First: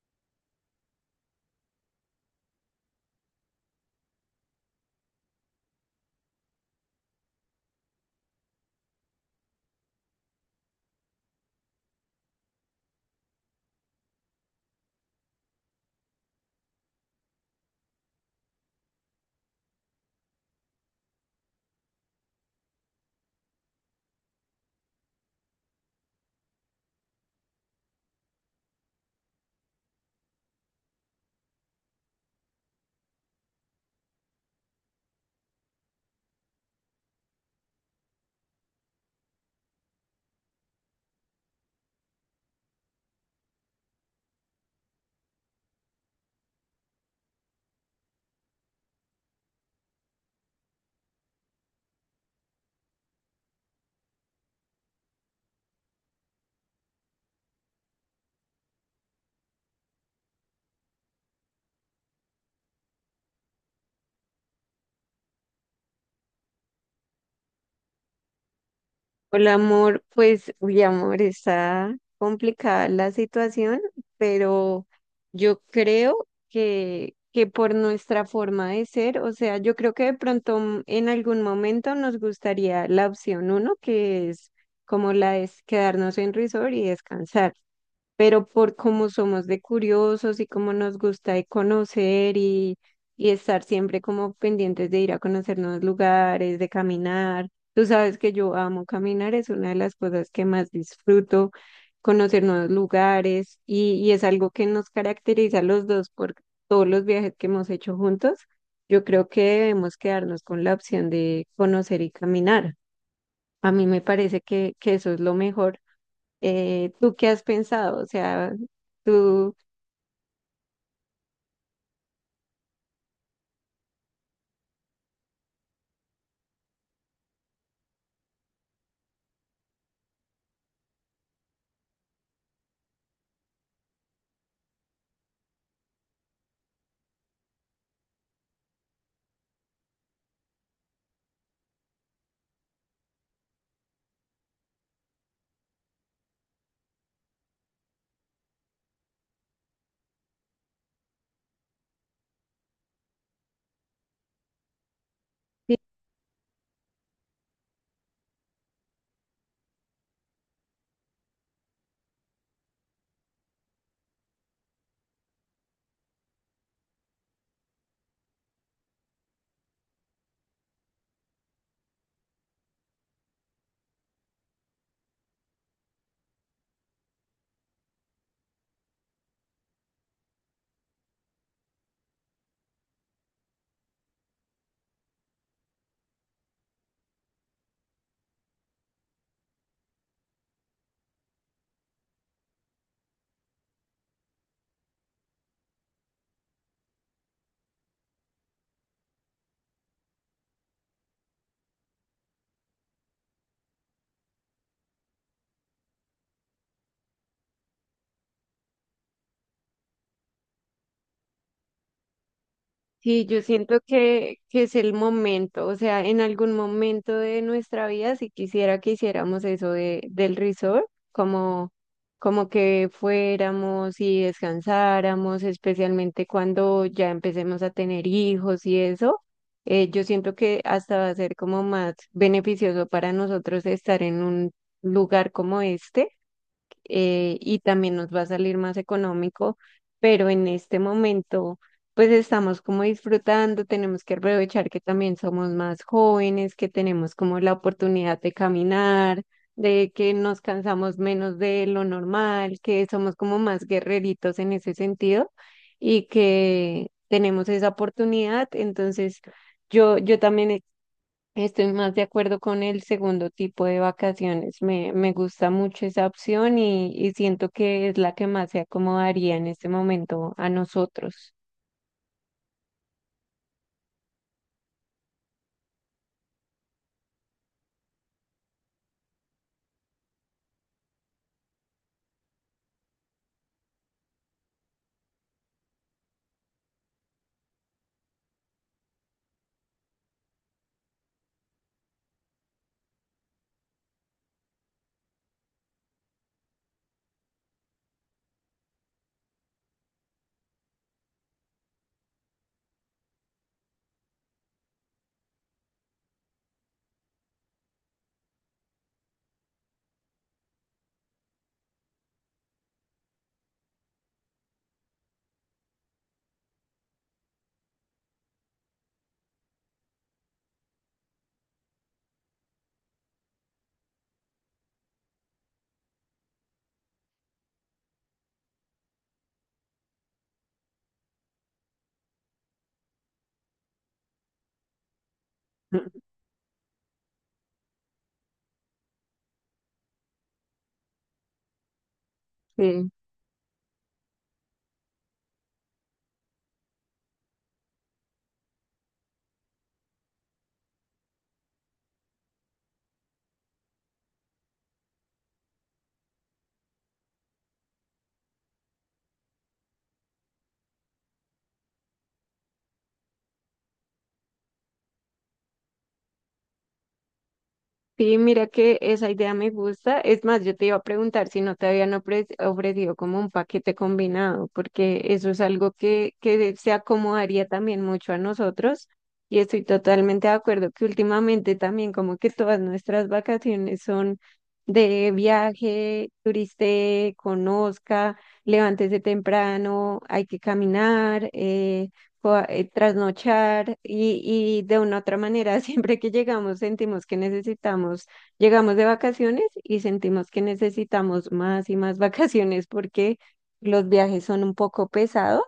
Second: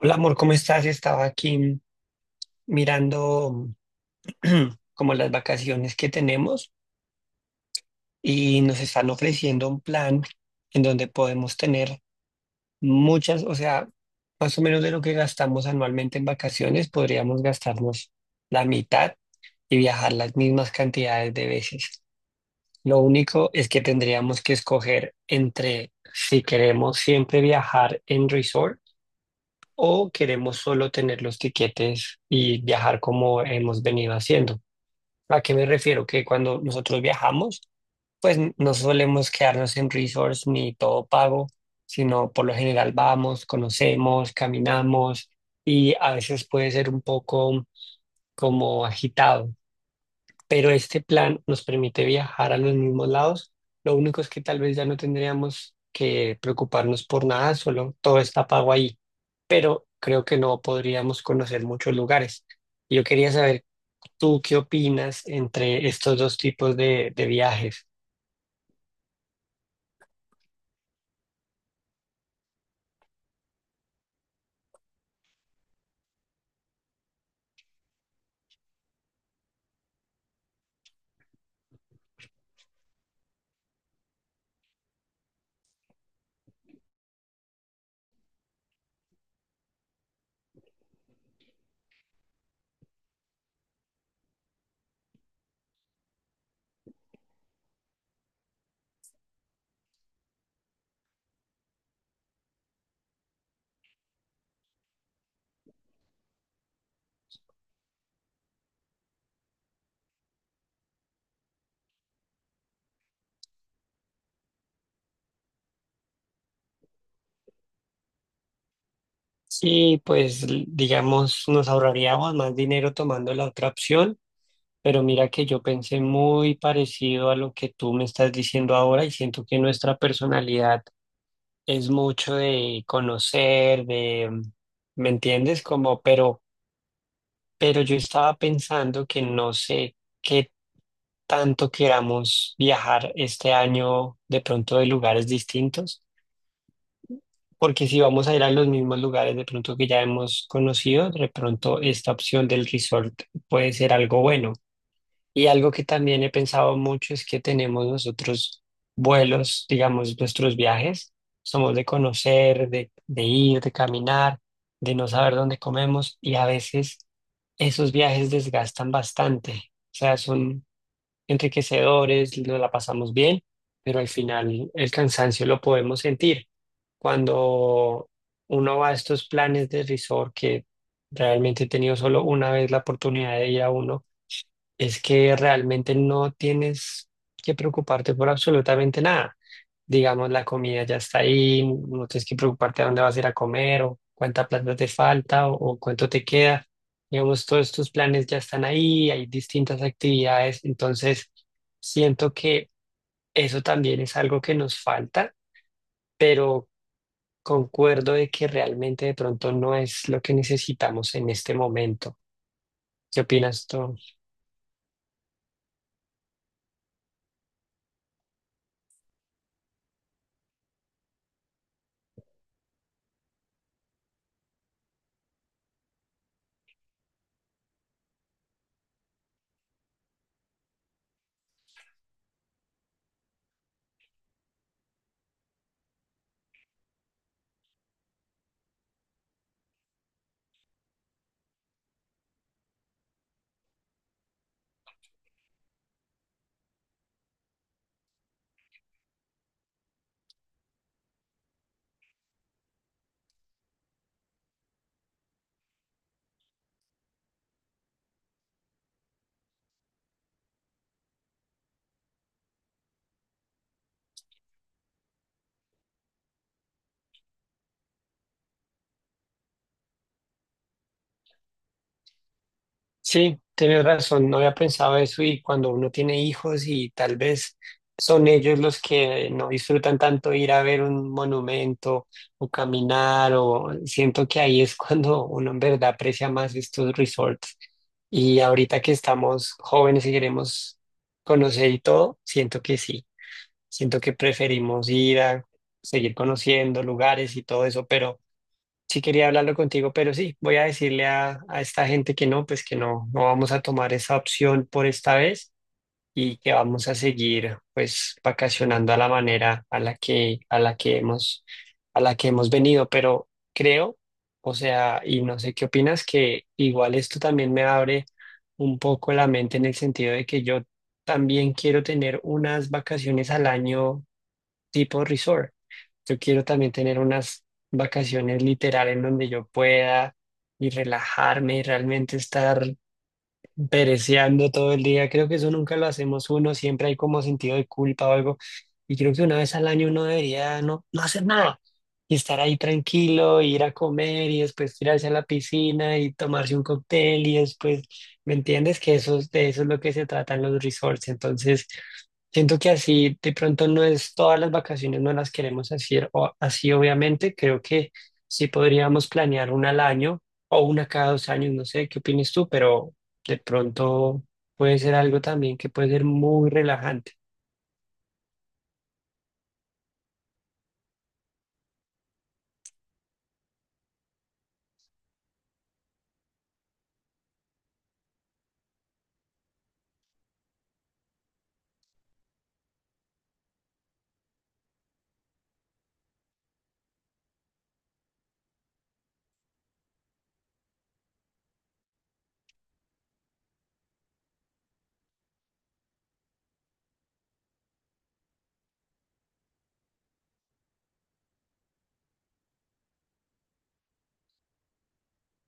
Hola amor, ¿cómo estás? Estaba aquí mirando como las vacaciones que tenemos y nos están ofreciendo un plan en donde podemos tener muchas, o sea, más o menos de lo que gastamos anualmente en vacaciones, podríamos gastarnos la mitad y viajar las mismas cantidades de veces. Lo único es que tendríamos que escoger entre si queremos siempre viajar en resort o queremos solo tener los tiquetes y viajar como hemos venido haciendo. ¿A qué me refiero? Que cuando nosotros viajamos, pues no solemos quedarnos en resorts ni todo pago, sino por lo general vamos, conocemos, caminamos y a veces puede ser un poco como agitado, pero este plan nos permite viajar a los mismos lados. Lo único es que tal vez ya no tendríamos que preocuparnos por nada, solo todo está pago ahí, pero creo que no podríamos conocer muchos lugares. Yo quería saber tú qué opinas entre estos dos tipos de viajes. Hola amor, pues uy amor, está complicada la situación, pero yo creo que por nuestra forma de ser, o sea, yo creo que de pronto en algún momento nos gustaría la opción uno, que es como la de quedarnos en resort y descansar, pero por cómo somos de curiosos y cómo nos gusta de conocer y estar siempre como pendientes de ir a conocer nuevos lugares, de caminar. Tú sabes que yo amo caminar, es una de las cosas que más disfruto, conocer nuevos lugares y es algo que nos caracteriza a los dos por todos los viajes que hemos hecho juntos. Yo creo que debemos quedarnos con la opción de conocer y caminar. A mí me parece que eso es lo mejor. ¿Tú qué has pensado? O sea, tú, Sí, pues digamos, nos ahorraríamos más dinero tomando la otra opción, pero mira que yo pensé muy parecido a lo que tú me estás diciendo ahora y siento que nuestra personalidad es mucho de conocer, ¿me entiendes? Como, pero yo estaba pensando que no sé qué tanto queramos viajar este año de pronto de lugares distintos, porque si vamos a ir a los mismos lugares de pronto que ya hemos conocido, de pronto esta opción del resort puede ser algo bueno. Y algo sí, que también he pensado mucho es que tenemos nosotros vuelos, digamos, nuestros viajes. Somos de conocer, de ir, de caminar, de no saber dónde comemos y a veces esos viajes desgastan bastante. O sea, son enriquecedores, nos la pasamos bien, pero al final el cansancio lo podemos sentir. Cuando uno va a estos planes de resort, que realmente he tenido solo una vez la oportunidad de ir a uno, es que realmente no tienes que preocuparte por absolutamente nada. Digamos, la comida ya está ahí, no tienes que preocuparte a dónde vas a ir a comer o cuánta plata te falta o cuánto te queda. Digamos, todos tus planes ya están ahí, hay distintas actividades, entonces siento que eso también es algo que nos falta, pero concuerdo de que realmente de pronto no es lo que necesitamos en este momento. ¿Qué sí, yo opinas siento tú? que es el momento, o sea, en algún momento de nuestra vida, si quisiera que hiciéramos eso del resort, como, como que fuéramos y descansáramos, especialmente cuando ya empecemos a tener hijos y eso. Yo siento que hasta va a ser como más beneficioso para nosotros estar en un lugar como este. Y también nos va a salir más económico, pero en este momento pues estamos como disfrutando, tenemos que aprovechar que también somos más jóvenes, que tenemos como la oportunidad de caminar, de que nos cansamos menos de lo normal, que somos como más guerreritos en ese sentido y que tenemos esa oportunidad, entonces... Yo también estoy más de acuerdo con el segundo tipo de vacaciones. Me gusta mucho esa opción y siento que es la que más se acomodaría en este momento a nosotros. Sí, tienes razón, no había pensado eso, y cuando uno tiene hijos y tal vez son ellos los que no disfrutan tanto ir a ver un monumento o caminar, o siento que ahí es cuando uno en verdad aprecia más estos resorts. Y ahorita que estamos jóvenes y queremos conocer y todo, siento que sí, siento que preferimos ir a seguir conociendo lugares y todo eso, pero... Sí quería hablarlo contigo, pero sí, voy a decirle a esta gente que no, pues que no, no vamos a tomar esa opción por esta vez y que vamos a seguir, pues, vacacionando a la manera a la que hemos venido. Pero creo, o sea, y no sé qué opinas, que igual esto también me abre un poco la mente en el sentido de que yo también quiero tener unas vacaciones al año tipo resort. Yo quiero también tener unas vacaciones literal en donde yo pueda y relajarme y realmente estar pereceando todo el día. Creo que eso nunca lo hacemos uno, siempre hay como sentido de culpa o algo. Y creo que una vez al año uno debería no hacer nada y estar ahí Sí. tranquilo, ir a comer y después tirarse a la piscina y tomarse un cóctel y después, ¿me entiendes? Que eso, de eso es lo que se trata en los resorts. Entonces, siento que así de pronto no es todas las vacaciones, no las queremos hacer o así, obviamente. Creo que sí podríamos planear una al año o una cada 2 años, no sé, ¿qué opinas tú? Pero de pronto puede ser algo también que puede ser muy relajante. Sí, mira que esa idea me gusta. Es más, yo te iba a preguntar si no te habían ofrecido como un paquete combinado, porque eso es algo que se acomodaría también mucho a nosotros. Y estoy totalmente de acuerdo que últimamente también como que todas nuestras vacaciones son de viaje, turiste, conozca, levántese temprano, hay que caminar. Trasnochar y de una u otra manera, siempre que llegamos sentimos que necesitamos, llegamos de vacaciones y sentimos que necesitamos más y más vacaciones porque los viajes son un poco pesados,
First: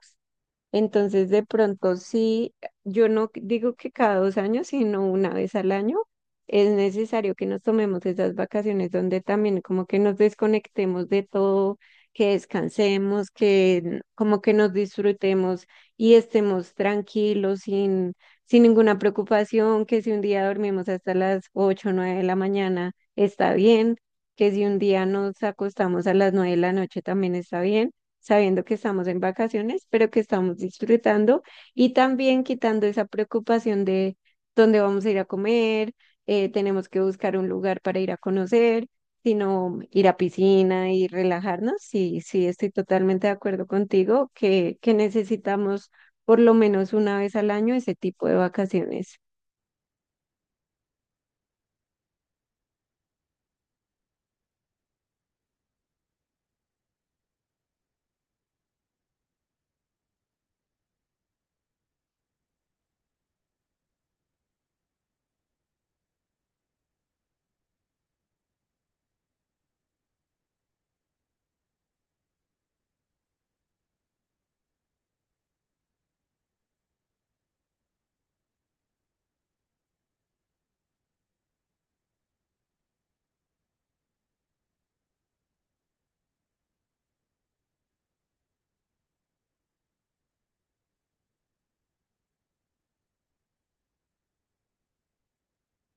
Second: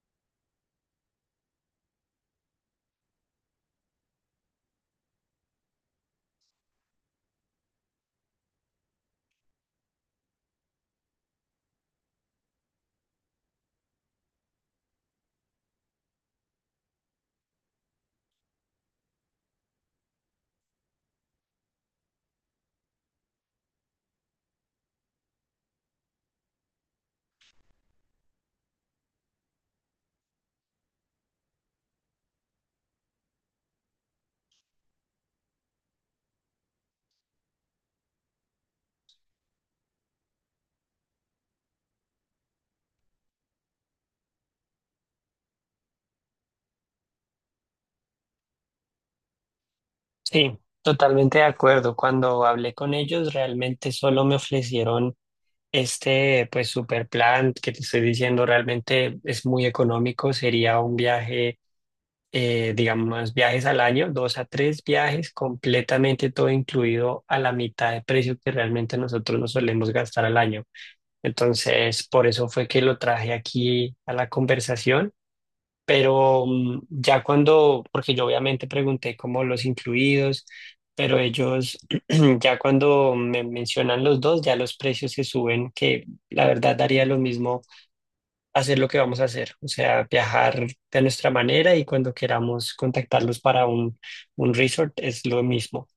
entonces, de pronto sí, yo no digo que cada 2 años, sino 1 vez al año, es necesario que nos tomemos esas vacaciones donde también como que nos desconectemos de todo, que descansemos, como que nos disfrutemos y estemos tranquilos, sin ninguna preocupación, que si un día dormimos hasta las 8 o 9 de la mañana, está bien, que si un día nos acostamos a las 9 de la noche, también está bien, sabiendo que estamos en vacaciones, pero que estamos disfrutando, y también quitando esa preocupación de dónde vamos a ir a comer. Tenemos que buscar un lugar para ir a conocer, sino ir a piscina y relajarnos. Sí, sí, estoy totalmente de acuerdo contigo que necesitamos por lo menos 1 vez al año ese tipo de vacaciones. Sí, totalmente de acuerdo. Cuando hablé con ellos, realmente solo me ofrecieron este, pues, super plan que te estoy diciendo, realmente es muy económico. Sería un viaje, digamos, viajes al año, dos a tres viajes, completamente todo incluido a la mitad de precio que realmente nosotros nos solemos gastar al año. Entonces, por eso fue que lo traje aquí a la conversación. Pero ya cuando, porque yo obviamente pregunté como los incluidos, pero ellos ya cuando me mencionan los dos, ya los precios se suben, que la verdad daría lo mismo hacer lo que vamos a hacer, o sea, viajar de nuestra manera, y cuando queramos contactarlos para un resort es lo mismo.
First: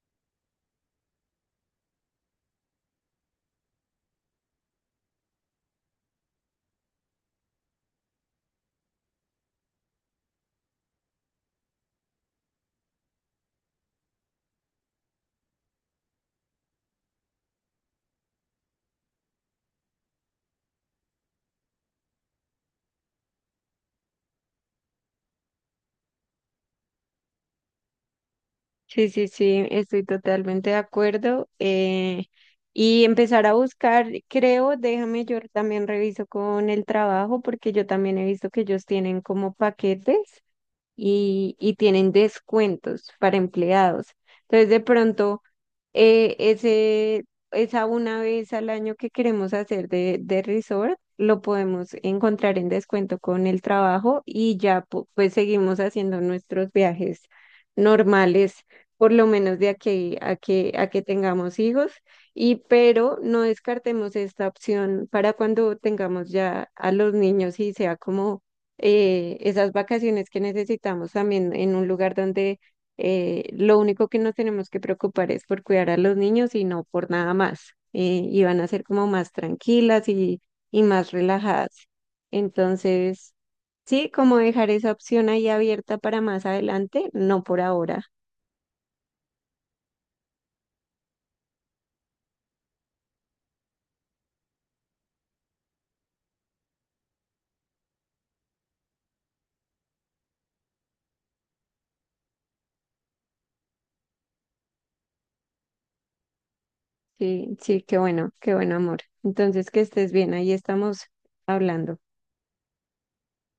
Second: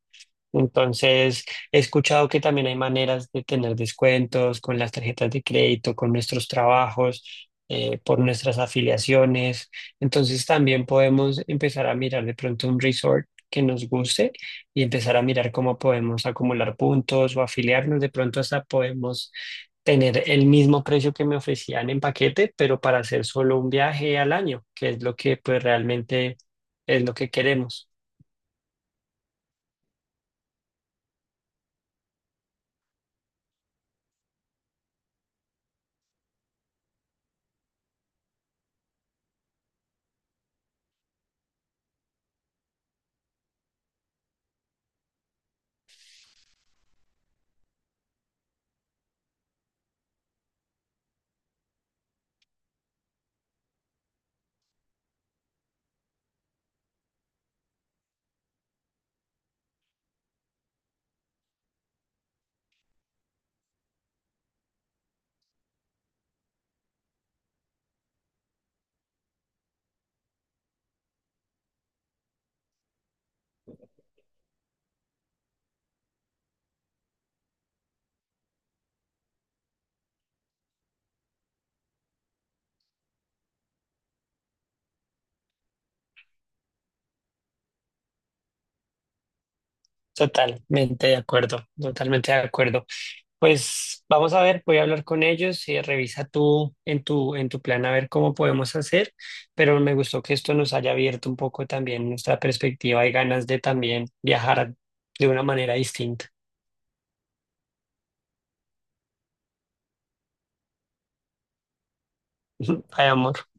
Entonces, he escuchado que también hay maneras de tener descuentos con las tarjetas de crédito, con nuestros trabajos, por nuestras afiliaciones. Entonces, también podemos empezar a mirar de pronto un resort que nos guste y empezar a mirar cómo podemos acumular puntos o afiliarnos. De pronto, hasta podemos tener el mismo precio que me ofrecían en paquete, pero para hacer solo un viaje al año, que es lo que, pues, realmente es lo que queremos. Sí, sí, sí, estoy totalmente de acuerdo. Y empezar a buscar, creo, déjame, yo también reviso con el trabajo porque yo también he visto que ellos tienen como paquetes y tienen descuentos para empleados. Entonces, de pronto... Eh, ese, Esa 1 vez al año que queremos hacer de resort, lo podemos encontrar en descuento con el trabajo y ya pues seguimos haciendo nuestros viajes normales, por lo menos de aquí a que tengamos hijos. Y pero no descartemos esta opción para cuando tengamos ya a los niños y sea como esas vacaciones que necesitamos también en un lugar donde lo único que nos tenemos que preocupar es por cuidar a los niños y no por nada más. Y van a ser como más tranquilas y más relajadas. Entonces, sí, como dejar esa opción ahí abierta para más adelante, no por ahora. Totalmente de acuerdo, totalmente de acuerdo. Pues vamos a ver, voy a hablar con ellos y revisa tú en tu plan a ver cómo podemos hacer, pero me gustó que esto nos haya abierto un poco también nuestra perspectiva y ganas de también viajar de una manera distinta. Sí, sí, qué bueno, amor. Entonces, que estés bien, ahí estamos hablando. Ay, amor.